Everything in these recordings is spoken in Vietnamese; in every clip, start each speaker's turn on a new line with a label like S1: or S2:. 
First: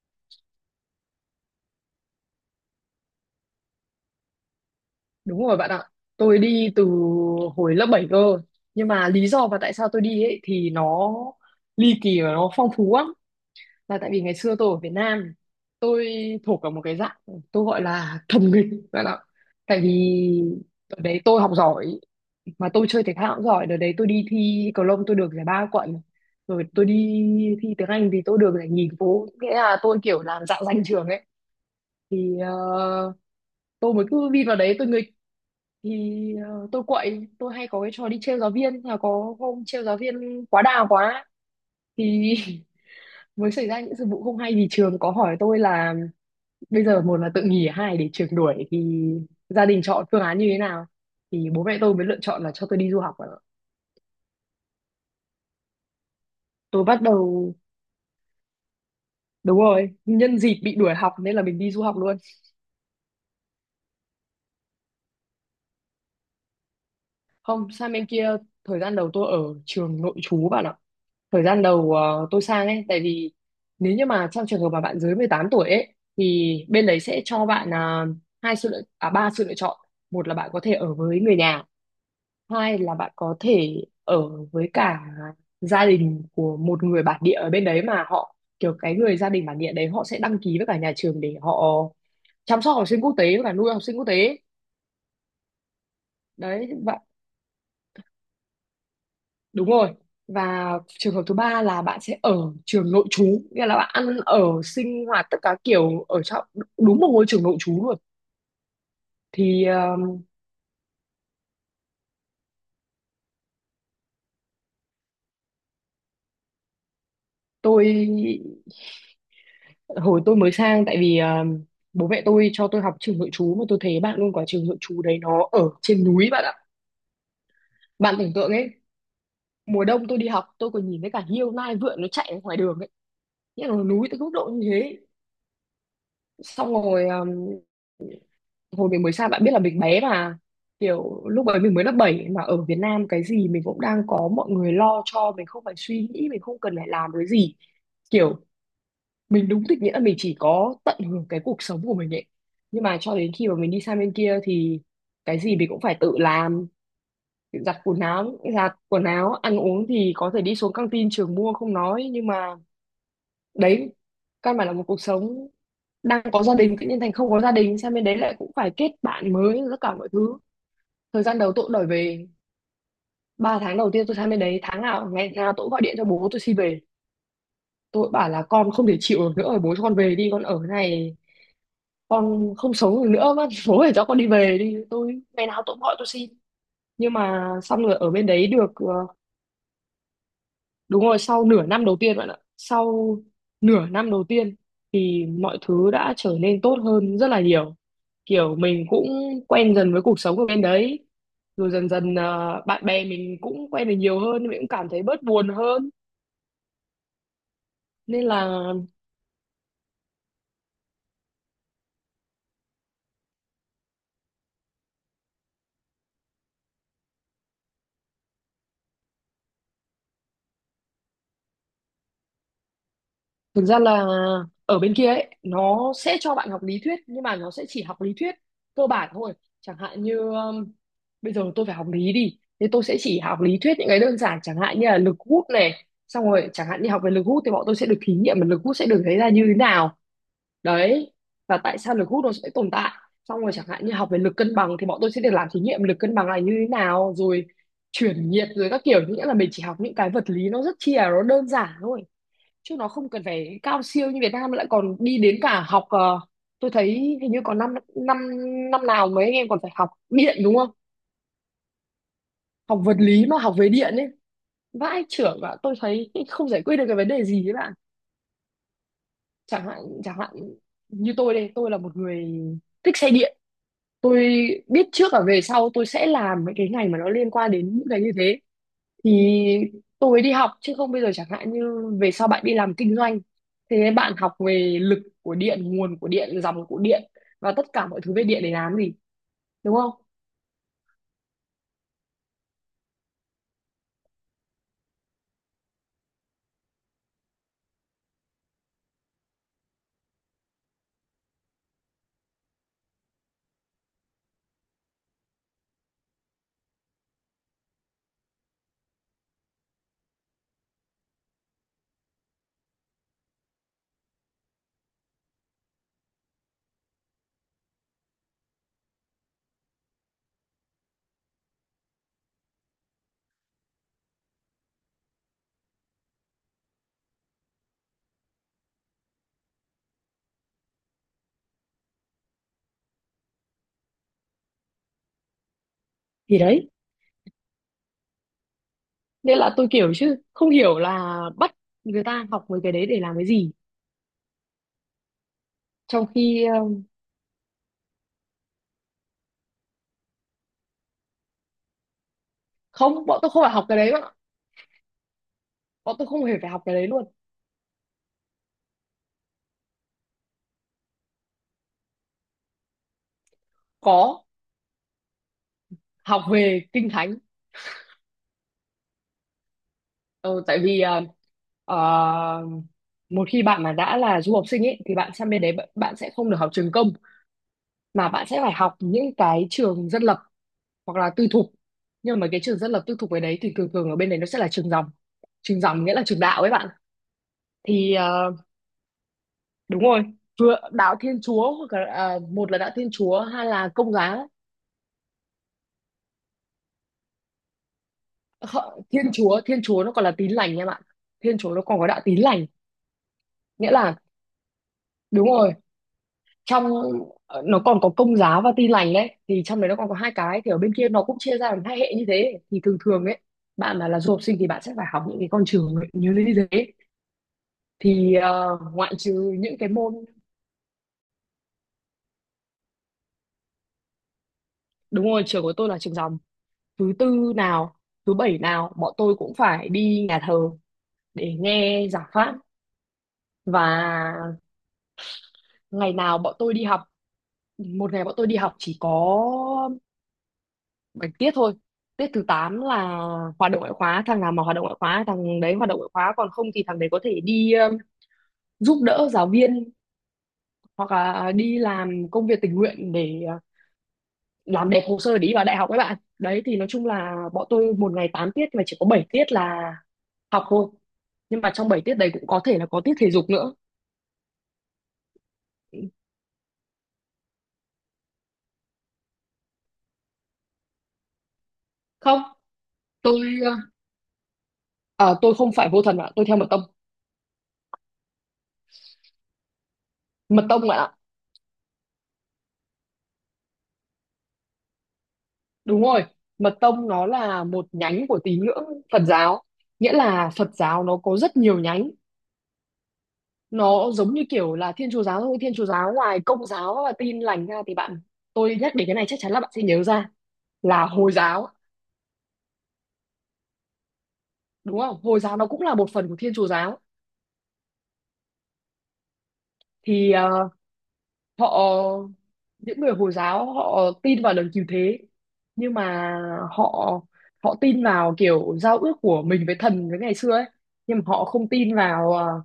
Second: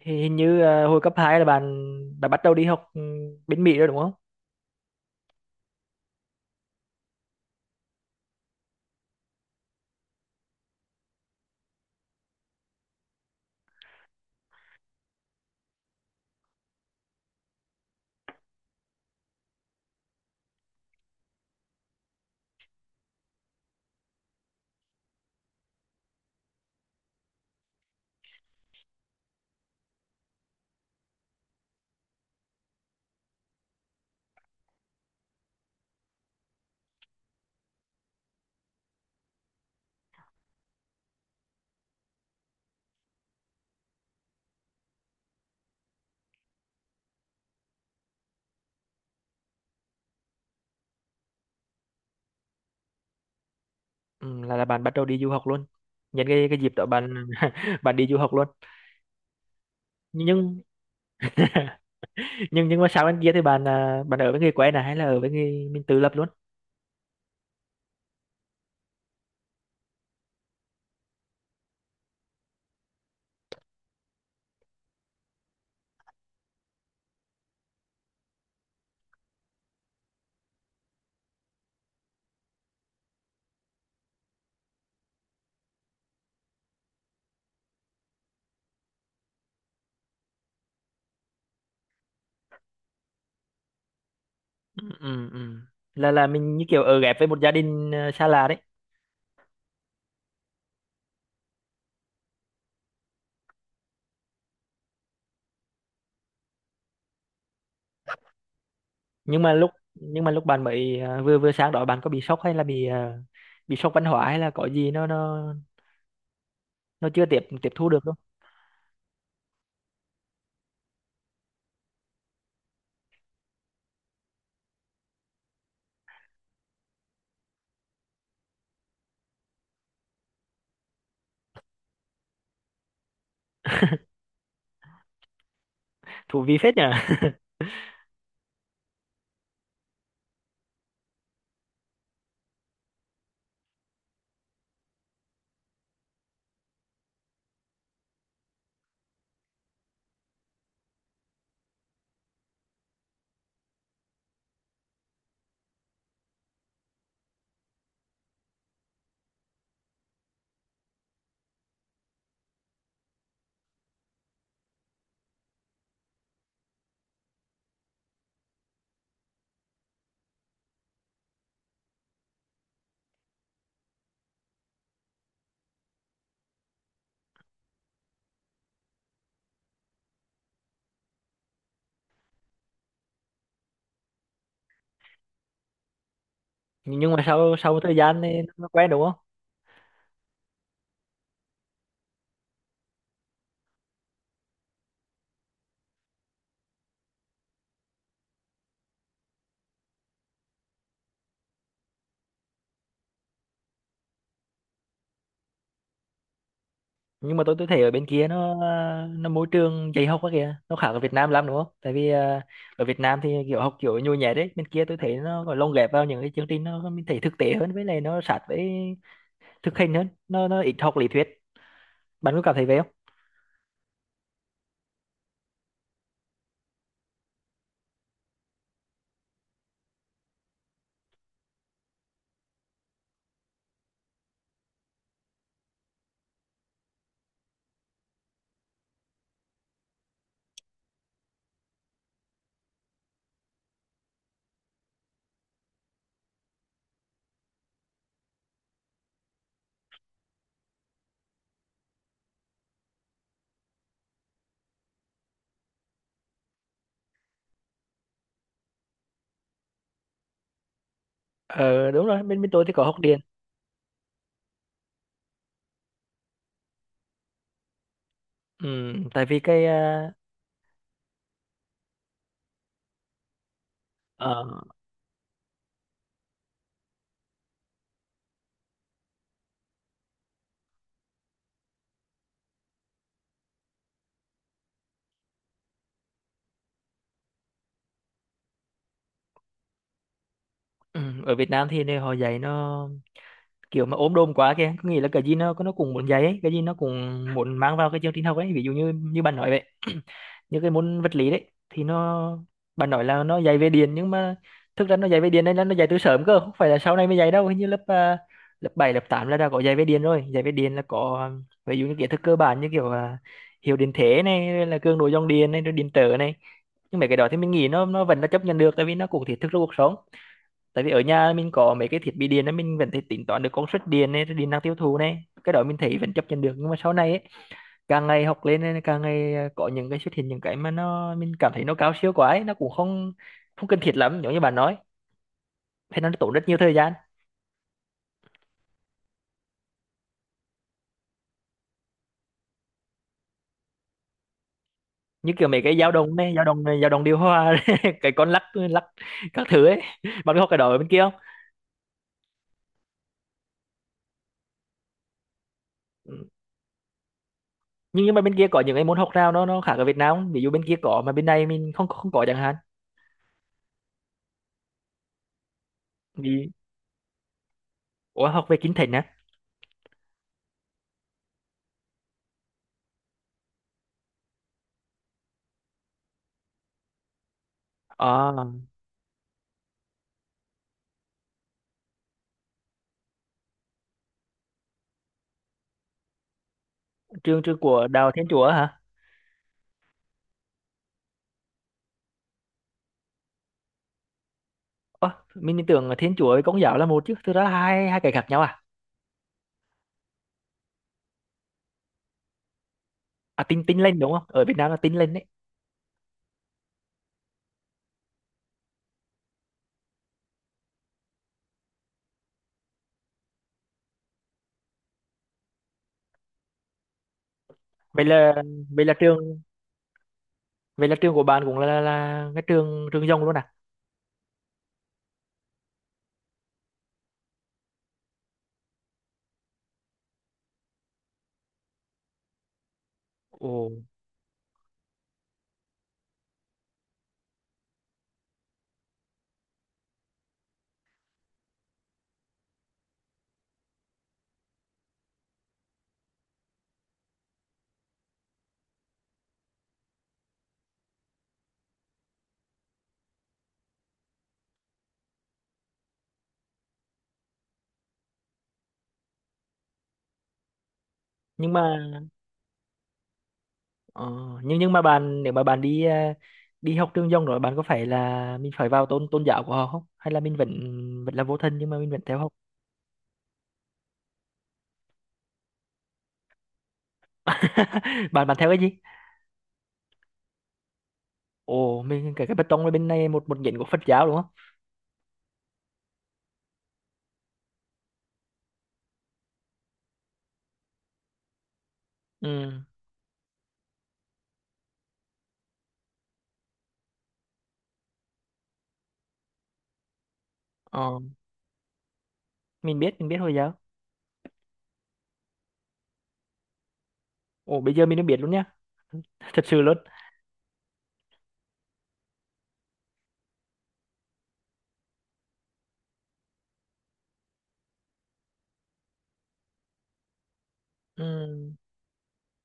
S1: Thì hình như hồi cấp 2 là bạn bạn bắt đầu đi học bên Mỹ rồi đúng không?
S2: Đúng rồi bạn ạ. Tôi đi từ hồi lớp 7 cơ. Nhưng mà lý do mà tại sao tôi đi ấy thì nó ly kỳ và nó phong phú lắm. Là tại vì ngày xưa tôi ở Việt Nam, tôi thuộc vào một cái dạng tôi gọi là thầm nghịch bạn ạ. Tại vì đợt đấy tôi học giỏi mà tôi chơi thể thao cũng giỏi. Đợt đấy tôi đi thi cầu lông tôi được giải ba quận. Rồi tôi đi thi tiếng Anh thì tôi được giải nhì phố. Nghĩa là tôi kiểu làm dạng danh trường ấy. Thì ờ, tôi mới cứ vin vào đấy tôi nghịch tôi quậy, tôi hay có cái trò đi trêu giáo viên, là có hôm trêu giáo viên quá đà quá thì mới xảy ra những sự vụ không hay vì trường có hỏi tôi là bây giờ một là tự nghỉ, hai để trường đuổi thì gia đình chọn phương án như thế nào, thì bố mẹ tôi mới lựa chọn là cho tôi đi du học ạ.
S1: Ừ, là bạn bắt đầu đi du học luôn. Nhân cái dịp
S2: Tôi
S1: đó
S2: bắt
S1: bạn
S2: đầu
S1: bạn đi du học luôn.
S2: đúng rồi, nhân
S1: Nhưng
S2: dịp bị đuổi học nên là mình đi du học luôn.
S1: nhưng mà sau bên kia thì bạn bạn ở với người quen này hay là ở với người mình tự lập luôn?
S2: Không, sang bên kia thời gian đầu tôi ở trường nội trú bạn ạ. Thời gian đầu tôi sang ấy, tại vì nếu như mà trong trường hợp mà bạn dưới 18 tuổi ấy thì bên đấy sẽ cho bạn à, hai sự lựa à ba sự lựa chọn. Một là bạn có thể ở với người nhà, hai là bạn có thể ở với cả gia đình của một người bản địa ở bên đấy, mà họ kiểu cái người gia đình bản địa đấy họ sẽ đăng ký với cả nhà trường để họ chăm sóc học sinh quốc tế và nuôi học sinh quốc tế.
S1: Ừ, ừ, ừ. Là mình như
S2: Đấy.
S1: kiểu
S2: Và
S1: ở ghép với một gia đình xa lạ đấy.
S2: đúng rồi. Và trường hợp thứ ba là bạn sẽ ở trường nội trú, nghĩa là bạn ăn ở sinh hoạt tất cả kiểu ở trong đúng một ngôi trường nội trú luôn. Thì ờ,
S1: Nhưng mà lúc bạn mới vừa vừa sang đó bạn có bị sốc hay là bị bị sốc văn hóa hay là có gì nó chưa tiếp tiếp
S2: tôi
S1: thu được không?
S2: Hồi tôi mới sang, tại vì bố mẹ tôi cho tôi học trường nội trú, mà tôi thấy bạn luôn, quả trường nội trú đấy nó ở trên núi bạn ạ. Bạn tưởng tượng ấy, mùa đông tôi đi học tôi còn nhìn thấy cả hiêu nai vượn nó chạy ở ngoài đường ấy. Nghĩa là núi tới mức độ như thế.
S1: Thú vị
S2: Xong
S1: phết
S2: rồi
S1: nhỉ.
S2: hồi mình mới sang bạn biết là mình bé mà, kiểu lúc ấy mình mới lớp 7, mà ở Việt Nam cái gì mình cũng đang có mọi người lo cho mình, không phải suy nghĩ, mình không cần phải làm cái gì, kiểu mình đúng thực nghĩa là mình chỉ có tận hưởng cái cuộc sống của mình ấy. Nhưng mà cho đến khi mà mình đi sang bên kia thì cái gì mình cũng phải tự làm, giặt quần áo, ăn uống thì có thể đi xuống căng tin trường mua không nói, nhưng mà đấy, căn bản là một cuộc sống đang có gia đình tự nhiên thành không có gia đình, sang bên đấy lại cũng phải kết bạn mới, tất cả mọi thứ. Thời gian đầu tôi cũng đòi về, 3 tháng đầu tiên tôi sang bên đấy tháng nào ngày nào tôi cũng gọi điện cho bố tôi xin về. Tôi bảo là con không thể chịu được nữa rồi, bố cho con về đi, con ở cái này con không sống được nữa, bác bố phải cho con đi về đi, tôi ngày nào tôi cũng gọi tôi xin.
S1: Nhưng
S2: Nhưng
S1: mà
S2: mà
S1: sau sau một
S2: xong rồi
S1: thời
S2: ở
S1: gian
S2: bên
S1: thì
S2: đấy
S1: nó
S2: được
S1: quen đúng không?
S2: đúng rồi, sau nửa năm đầu tiên bạn ạ. Sau nửa năm đầu tiên thì mọi thứ đã trở nên tốt hơn rất là nhiều. Kiểu mình cũng quen dần với cuộc sống ở bên đấy. Rồi dần dần à, bạn bè mình cũng quen được nhiều hơn, mình cũng cảm thấy bớt buồn hơn.
S1: Nhưng mà tôi thấy ở bên
S2: Nên
S1: kia
S2: là
S1: nó môi trường dạy học quá kìa, nó khác ở Việt Nam lắm đúng không? Tại vì ở Việt Nam thì kiểu học kiểu nhồi nhét đấy, bên kia tôi thấy nó còn lồng ghép vào những cái chương trình nó mình thấy thực tế hơn, với lại nó sát với thực hành hơn, nó ít học lý thuyết, bạn có cảm thấy vậy không?
S2: thực ra là ở bên kia ấy, nó sẽ cho bạn học lý thuyết, nhưng mà nó sẽ chỉ học lý thuyết cơ bản thôi. Chẳng hạn như bây giờ tôi phải học lý đi, thế tôi sẽ chỉ học lý thuyết những cái đơn giản, chẳng hạn như là lực hút này, xong rồi chẳng hạn như học về lực hút thì bọn tôi sẽ được thí nghiệm mà lực hút sẽ được thấy ra như thế nào, đấy, và tại sao lực hút nó sẽ tồn tại. Xong rồi chẳng hạn như học về lực cân bằng thì bọn tôi sẽ được làm thí nghiệm lực cân bằng là như thế nào, rồi chuyển nhiệt, rồi các kiểu, nghĩa là mình chỉ học những cái vật lý nó rất chi là nó đơn giản thôi, chứ nó không cần phải cao siêu như Việt Nam lại còn đi đến cả học tôi thấy hình như còn năm năm năm nào mấy anh em còn phải học điện đúng không.
S1: Ờ, đúng rồi, bên bên tôi thì
S2: Học
S1: có học
S2: vật
S1: điện.
S2: lý mà học về điện ấy, vãi chưởng, và tôi thấy không giải quyết được cái vấn đề gì ấy bạn.
S1: Ừ, tại vì
S2: chẳng
S1: cái
S2: hạn chẳng hạn như tôi đây, tôi là một người thích xe điện, tôi
S1: ở
S2: biết trước và về sau tôi sẽ làm mấy cái ngành mà nó liên quan đến những cái như thế thì tôi mới đi học, chứ không bây giờ chẳng hạn như về sau bạn đi làm kinh doanh, thế nên bạn học về lực của điện, nguồn của điện, dòng của điện, và tất cả mọi thứ về điện để làm gì, đúng không.
S1: ừ, ở Việt Nam thì này họ dạy nó kiểu mà ốm đồm quá kìa, có nghĩa là cái gì nó cũng muốn dạy ấy, cái gì nó cũng muốn mang vào cái chương trình học ấy, ví dụ như như bạn nói vậy. Như cái môn vật lý đấy thì nó, bạn nói là nó dạy về điện, nhưng mà thực ra nó dạy về điện đây là nó dạy từ sớm cơ, không phải là sau này mới dạy đâu. Hình như lớp lớp 7 lớp 8 là đã có dạy về điện rồi. Dạy về điện là có ví dụ như kiến thức cơ bản, như kiểu hiệu điện thế này, rồi là cường độ dòng điện này, rồi điện trở này. Nhưng mà cái đó thì mình nghĩ nó vẫn là chấp nhận được, tại vì nó cũng thiết thực trong cuộc sống. Tại vì ở nhà mình có mấy cái thiết bị điện đó, mình vẫn thể tính toán được công suất điện này, rồi điện năng tiêu thụ này, cái đó mình thấy vẫn chấp nhận được. Nhưng mà sau này ấy, càng ngày học lên ấy, càng ngày có những cái xuất hiện, những cái mà mình cảm thấy nó cao siêu quá ấy, nó cũng không không cần thiết lắm, giống như bạn nói thế, nó tốn
S2: Thì
S1: rất nhiều
S2: đấy,
S1: thời gian.
S2: nên là tôi kiểu chứ không hiểu là bắt người ta học mấy cái đấy để làm cái gì.
S1: Như kiểu mấy cái dao
S2: Trong
S1: động này,
S2: khi
S1: dao động điều hòa, cái con lắc lắc các thứ ấy, bạn có học cái đó ở bên kia không?
S2: không, bọn tôi không phải học cái đấy bạn ạ, bọn tôi không
S1: Ừ.
S2: hề phải học cái đấy luôn.
S1: Nhưng mà bên kia có những cái môn học nào nó khác ở Việt Nam không? Ví dụ bên kia có mà bên này mình không không có chẳng hạn.
S2: Có, học
S1: Vì
S2: về kinh thánh.
S1: ủa, học về kinh thành á?
S2: Ờ, tại vì ờ, một khi bạn mà đã là du học sinh ấy thì bạn sang bên đấy bạn bạn sẽ không được học trường công, mà bạn
S1: À,
S2: sẽ phải học những cái trường dân lập hoặc là tư thục. Nhưng mà cái trường dân lập tư thục ở đấy thì thường thường ở bên đấy nó sẽ là trường dòng. Trường dòng nghĩa là trường đạo ấy bạn.
S1: trường trường của
S2: thì
S1: đạo Thiên
S2: ờ,
S1: Chúa hả?
S2: đúng rồi, vừa đạo Thiên Chúa hoặc là à, một là đạo Thiên Chúa, hai là Công giáo.
S1: Ơ, mình tưởng là Thiên Chúa với Công giáo là một chứ, thực ra là hai hai cái khác nhau à?
S2: Thiên Chúa nó còn là tín lành em ạ. Thiên Chúa nó còn có đạo tín lành.
S1: À, Tin
S2: Nghĩa
S1: Tin
S2: là
S1: lên đúng không? Ở Việt Nam là Tin lên đấy.
S2: đúng rồi, trong nó còn có Công giáo và tin lành, đấy thì trong đấy nó còn có hai cái, thì ở bên kia nó cũng chia ra làm hai hệ như thế. Thì thường thường ấy, bạn mà là du học sinh thì bạn sẽ phải học những cái con trường như thế đấy.
S1: Vậy là vậy là
S2: Ngoại trừ
S1: trường
S2: những cái môn
S1: vậy là trường của bạn cũng là cái trường trường Dòng luôn à?
S2: đúng rồi, trường của tôi là trường dòng. Thứ tư nào thứ bảy nào bọn tôi cũng phải đi nhà thờ để nghe giảng pháp.
S1: Ồ,
S2: Và ngày nào bọn tôi đi học, một ngày bọn tôi đi học chỉ có 7 tiết thôi, tiết thứ 8 là hoạt động ngoại khóa. Thằng nào mà hoạt động ngoại khóa thằng đấy hoạt động ngoại khóa, còn không thì thằng đấy có thể đi giúp đỡ giáo viên hoặc là đi làm công việc tình nguyện để làm đẹp hồ sơ để đi vào đại học các bạn đấy. Thì nói chung là bọn tôi một ngày 8 tiết mà chỉ có 7 tiết là học thôi, nhưng mà
S1: nhưng
S2: trong
S1: mà
S2: 7 tiết đấy cũng có thể là có tiết thể dục nữa.
S1: ờ, nhưng mà bạn, nếu mà bạn đi đi học trường Dòng rồi, bạn có phải là mình phải vào tôn tôn giáo của họ không? Hay là mình vẫn vẫn là vô thần nhưng mà mình vẫn theo
S2: Không,
S1: học?
S2: tôi à, tôi không phải vô thần ạ, tôi theo mật tông.
S1: Bạn Bạn theo cái gì?
S2: Mật tông ạ,
S1: Ồ, mình cái bê tông ở bên này một một nhánh của Phật giáo đúng không?
S2: đúng rồi. Mật tông nó là một nhánh của tín ngưỡng Phật giáo. Nghĩa là Phật giáo nó có rất nhiều nhánh.
S1: Ừ.
S2: Nó giống như kiểu là Thiên Chúa giáo thôi. Thiên Chúa giáo ngoài Công giáo và Tin lành ra thì bạn, tôi nhắc đến cái này chắc chắn là bạn sẽ nhớ ra là
S1: Ờ,
S2: Hồi giáo,
S1: mình biết, mình biết Hồi giáo.
S2: đúng không? Hồi giáo nó cũng là một phần của Thiên Chúa giáo.
S1: Ồ, bây giờ mình đã biết luôn nhá. Thật sự luôn.
S2: Thì ờ, họ những người Hồi giáo họ tin vào đấng cứu thế, nhưng mà họ họ tin vào kiểu giao ước của mình với thần với ngày xưa ấy, nhưng mà họ không
S1: Ừm,
S2: tin vào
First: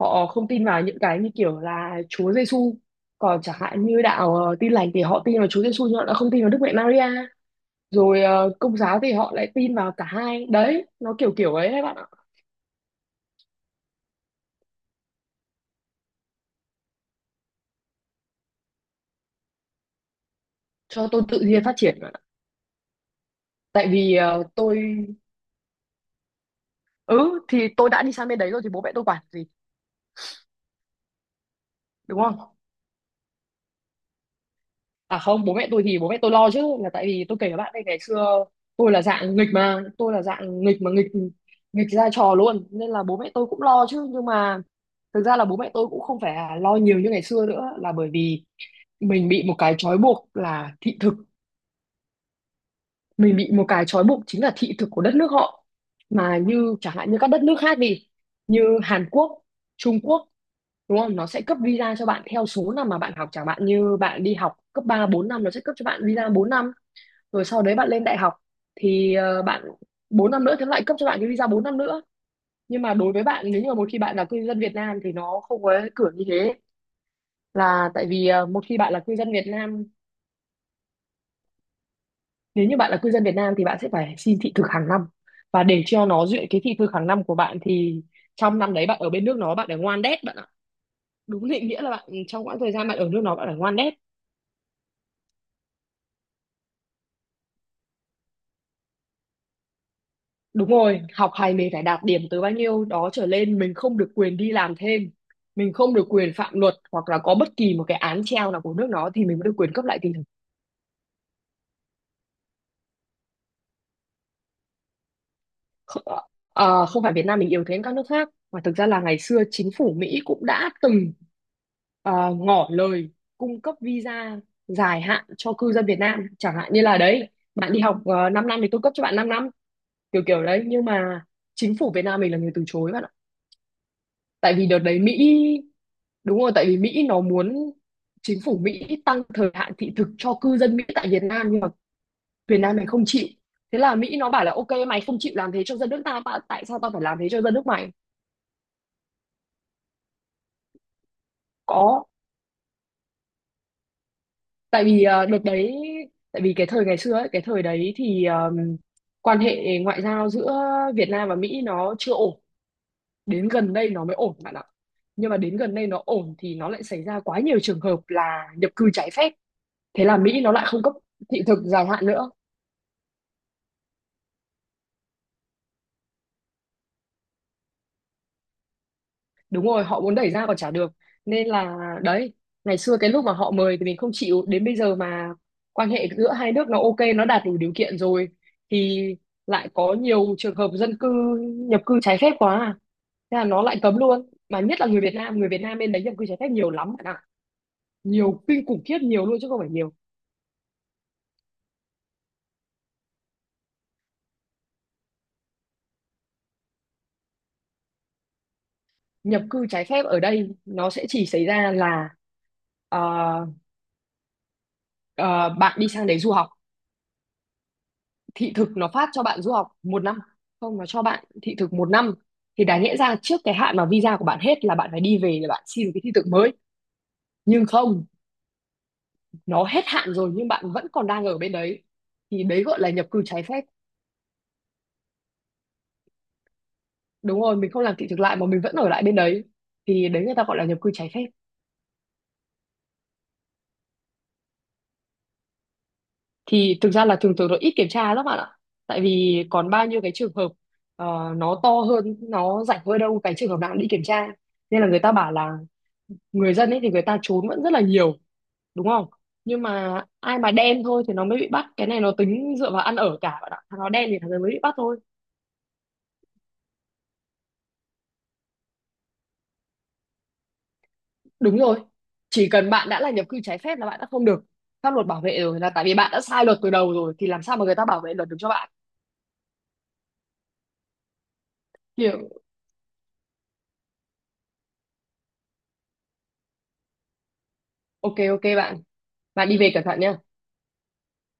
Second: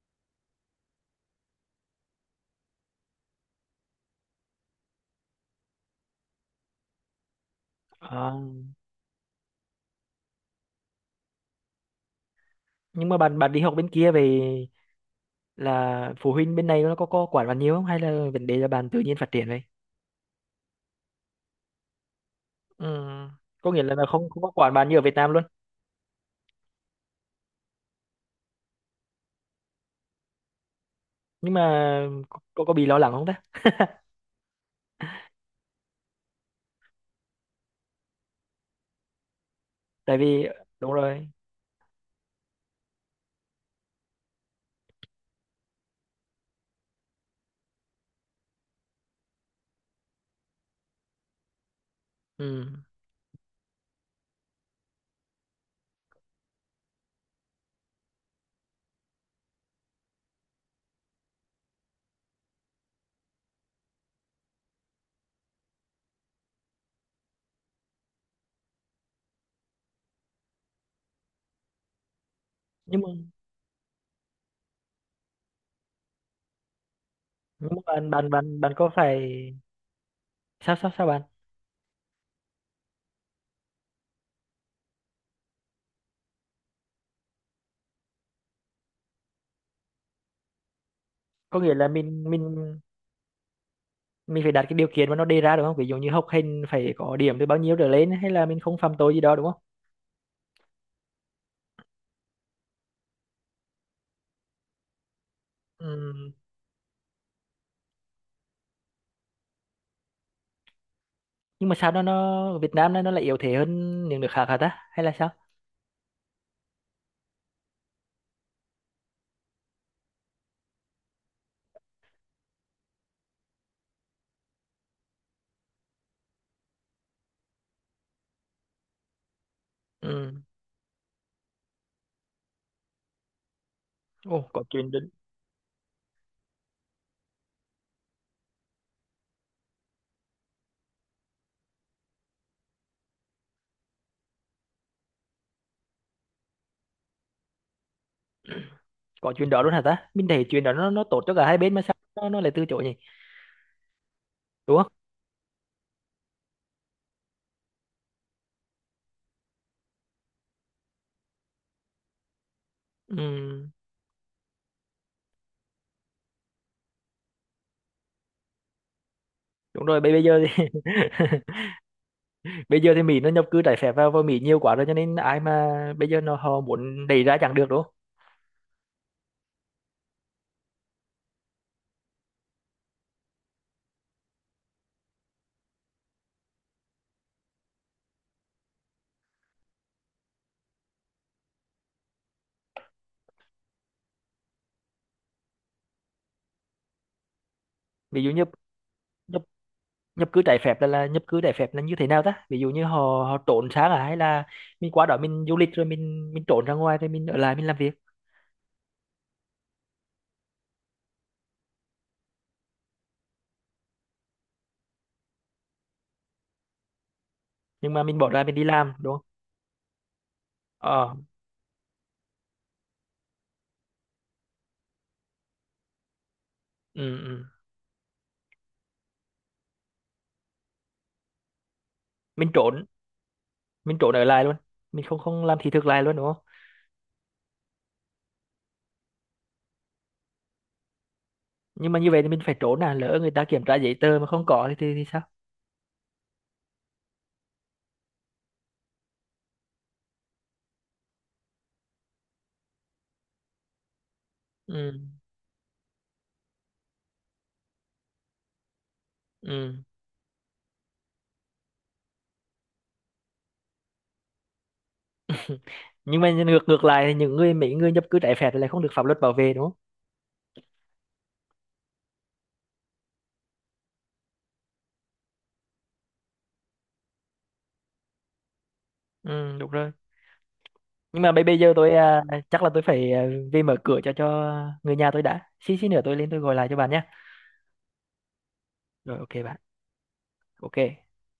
S2: họ không tin vào những cái như kiểu là Chúa Giêsu. Còn chẳng hạn như đạo Tin lành thì họ tin vào Chúa Giêsu nhưng họ đã không tin vào Đức Mẹ Maria, rồi
S1: ờ,
S2: Công giáo thì họ lại tin vào cả hai, đấy nó kiểu kiểu ấy đấy bạn ạ.
S1: nhưng mà bạn bạn đi học bên kia về là phụ huynh bên này nó có quản bạn nhiều không, hay là vấn đề là bạn tự nhiên phát triển vậy?
S2: Cho tôi tự nhiên phát triển bạn ạ.
S1: Ừm, có nghĩa
S2: Tại
S1: là nó
S2: vì
S1: không không
S2: ờ,
S1: có quản
S2: tôi
S1: bạn như ở Việt Nam luôn.
S2: ừ thì tôi đã đi sang bên đấy rồi thì bố mẹ tôi quản gì,
S1: Nhưng mà
S2: đúng không?
S1: có có bị lo lắng không ta?
S2: À không, bố mẹ tôi thì bố mẹ tôi lo chứ, là tại vì tôi kể các bạn đây ngày xưa tôi là dạng nghịch mà, tôi
S1: Tại
S2: là
S1: vì
S2: dạng nghịch mà
S1: đúng
S2: nghịch
S1: rồi.
S2: nghịch ra trò luôn, nên là bố mẹ tôi cũng lo chứ. Nhưng mà thực ra là bố mẹ tôi cũng không phải là lo nhiều như ngày xưa nữa, là bởi vì mình bị một cái trói buộc là thị thực,
S1: Ừm,
S2: mình bị một cái trói buộc chính là thị thực của đất nước họ. Mà như chẳng hạn như các đất nước khác đi, như Hàn Quốc, Trung Quốc, đúng không? Nó sẽ cấp visa cho bạn theo số năm mà bạn học, chẳng hạn như bạn đi học cấp 3 4 năm nó sẽ cấp cho bạn visa 4 năm, rồi sau đấy bạn lên đại học thì bạn 4 năm nữa thì nó lại cấp cho bạn cái visa 4 năm nữa. Nhưng mà
S1: nhưng mà
S2: đối với bạn, nếu như mà một khi bạn là cư dân Việt Nam thì nó không có cửa như thế,
S1: nhưng
S2: là
S1: mà
S2: tại
S1: bạn
S2: vì
S1: bạn bạn
S2: một
S1: bạn
S2: khi
S1: có
S2: bạn là cư
S1: phải,
S2: dân Việt Nam,
S1: sao sao sao bạn,
S2: nếu như bạn là cư dân Việt Nam thì bạn sẽ phải xin thị thực hàng năm, và để cho nó duyệt cái thị thực hàng năm của bạn thì trong năm đấy bạn ở bên nước nó bạn phải ngoan đét bạn ạ. Đúng
S1: có
S2: định
S1: nghĩa
S2: nghĩa
S1: là
S2: là bạn trong quãng thời gian bạn ở nước nó bạn phải ngoan đét.
S1: mình phải đặt cái điều kiện mà nó đề ra đúng không? Ví dụ như học hành phải có điểm từ bao nhiêu trở lên, hay là mình không phạm tội gì đó đúng không?
S2: Đúng rồi, học hành mình phải đạt điểm từ bao nhiêu đó trở lên, mình không được quyền đi làm thêm, mình không được
S1: Ừ.
S2: quyền phạm luật hoặc là có bất kỳ một cái án treo nào của nước nó thì mình mới được quyền cấp lại thị thực.
S1: Nhưng mà sao nó Việt Nam nó lại yếu thế hơn những nước khác hả ta, hay là sao?
S2: Kh- Không phải Việt Nam mình yếu thế hơn các nước khác, mà thực ra là ngày xưa chính phủ Mỹ cũng đã từng ngỏ lời cung cấp visa dài hạn cho cư dân Việt Nam, chẳng hạn như là đấy, bạn đi học 5 năm thì tôi cấp cho bạn 5 năm, kiểu
S1: Ừ,
S2: kiểu đấy. Nhưng mà chính phủ Việt Nam mình là người từ chối bạn,
S1: ồ,
S2: tại
S1: có
S2: vì đợt
S1: chuyện
S2: đấy
S1: đến.
S2: Mỹ, đúng rồi, tại vì Mỹ nó muốn, chính phủ Mỹ tăng thời hạn thị thực cho cư dân Mỹ tại Việt Nam, nhưng mà Việt Nam này không chịu. Thế là Mỹ nó bảo là ok mày không chịu làm thế cho dân nước ta mà tại sao tao phải làm thế cho dân nước mày.
S1: Có chuyện đó luôn hả ta? Mình thấy chuyện đó nó tốt cho cả hai bên mà sao
S2: Có,
S1: nó lại từ chối nhỉ, đúng
S2: tại
S1: không?
S2: vì ờ, đợt đấy tại vì cái thời ngày xưa ấy, cái thời đấy thì quan hệ ngoại giao giữa Việt Nam và Mỹ nó chưa ổn, đến
S1: Ừ,
S2: gần đây nó mới ổn bạn ạ. Nhưng mà đến gần đây nó ổn thì nó lại xảy ra quá nhiều trường hợp là nhập cư trái phép,
S1: đúng rồi,
S2: thế
S1: bây
S2: là
S1: bây giờ
S2: Mỹ nó
S1: thì
S2: lại không cấp thị thực dài hạn nữa.
S1: bây giờ thì Mỹ nó nhập cư trái phép vào vào Mỹ nhiều quá rồi, cho nên ai mà bây giờ họ muốn đẩy ra chẳng được đúng không?
S2: Đúng rồi, họ muốn đẩy ra còn chả được, nên là đấy, ngày xưa cái lúc mà họ mời thì mình không chịu, đến bây giờ mà quan hệ giữa hai nước nó ok, nó đạt đủ điều kiện rồi, thì lại có nhiều trường hợp dân cư nhập cư trái phép quá à. Thế là nó lại cấm luôn, mà nhất là người Việt Nam, người Việt Nam bên đấy nhập cư trái phép nhiều lắm bạn ạ,
S1: Ví dụ
S2: nhiều
S1: nhập
S2: kinh khủng khiếp, nhiều luôn
S1: nhập
S2: chứ không phải nhiều.
S1: nhập cư trái phép là nhập cư trái phép là như thế nào ta? Ví dụ như họ, họ trốn sang à, hay là mình qua đó mình du lịch rồi mình trốn ra ngoài rồi mình ở lại mình làm việc.
S2: Nhập cư trái phép ở đây nó sẽ chỉ xảy ra là ờ, ờ, bạn đi sang đấy du học,
S1: Nhưng mà mình bỏ ra
S2: thị
S1: mình đi
S2: thực nó
S1: làm
S2: phát
S1: đúng?
S2: cho bạn du học một năm, không nó cho
S1: Ờ,
S2: bạn thị thực một năm, thì đáng lẽ ra trước cái hạn mà visa của bạn hết là bạn phải đi về để bạn xin cái thị thực mới.
S1: ừ, ừ.
S2: Nhưng không, nó hết hạn rồi nhưng bạn vẫn còn đang ở bên đấy, thì
S1: Mình
S2: đấy gọi
S1: trốn,
S2: là nhập cư trái phép.
S1: mình trốn ở lại luôn, mình không không làm thị thực lại luôn đúng không?
S2: Đúng rồi, mình không làm thị thực lại mà mình vẫn ở lại bên đấy, thì đấy người ta gọi là nhập cư trái phép.
S1: Nhưng mà như vậy thì mình phải trốn à, lỡ người ta kiểm tra giấy tờ mà không có thì thì sao?
S2: Thì thực ra là thường thường nó ít kiểm tra lắm bạn ạ, tại vì còn bao nhiêu cái trường hợp nó to hơn, nó rảnh hơn đâu cái trường hợp nào cũng đi kiểm tra. Nên là
S1: Ừ,
S2: người ta bảo là người dân ấy thì người ta trốn vẫn rất là nhiều, đúng không? Nhưng
S1: ừ.
S2: mà ai mà đen thôi thì nó mới bị bắt, cái này nó tính dựa vào ăn ở cả bạn ạ, thằng nó đen thì thằng đấy mới bị bắt thôi.
S1: Nhưng mà ngược ngược lại thì những người mấy người nhập cư trái phép lại không được pháp luật bảo vệ đúng không?
S2: Đúng rồi, chỉ cần bạn đã là nhập cư trái phép là bạn đã không được pháp luật bảo vệ rồi, là tại vì bạn đã sai luật từ đầu rồi thì làm sao mà người ta bảo vệ luật được cho bạn.
S1: Ừ, đúng rồi. Nhưng mà bây bây giờ tôi
S2: Kiểu
S1: chắc là tôi phải về mở cửa cho người nhà tôi đã, xí xí nữa tôi lên tôi gọi lại cho bạn nhé.
S2: ok, ok bạn.
S1: Rồi, ok
S2: Bạn đi
S1: bạn.
S2: về cẩn thận nhá.
S1: Ok.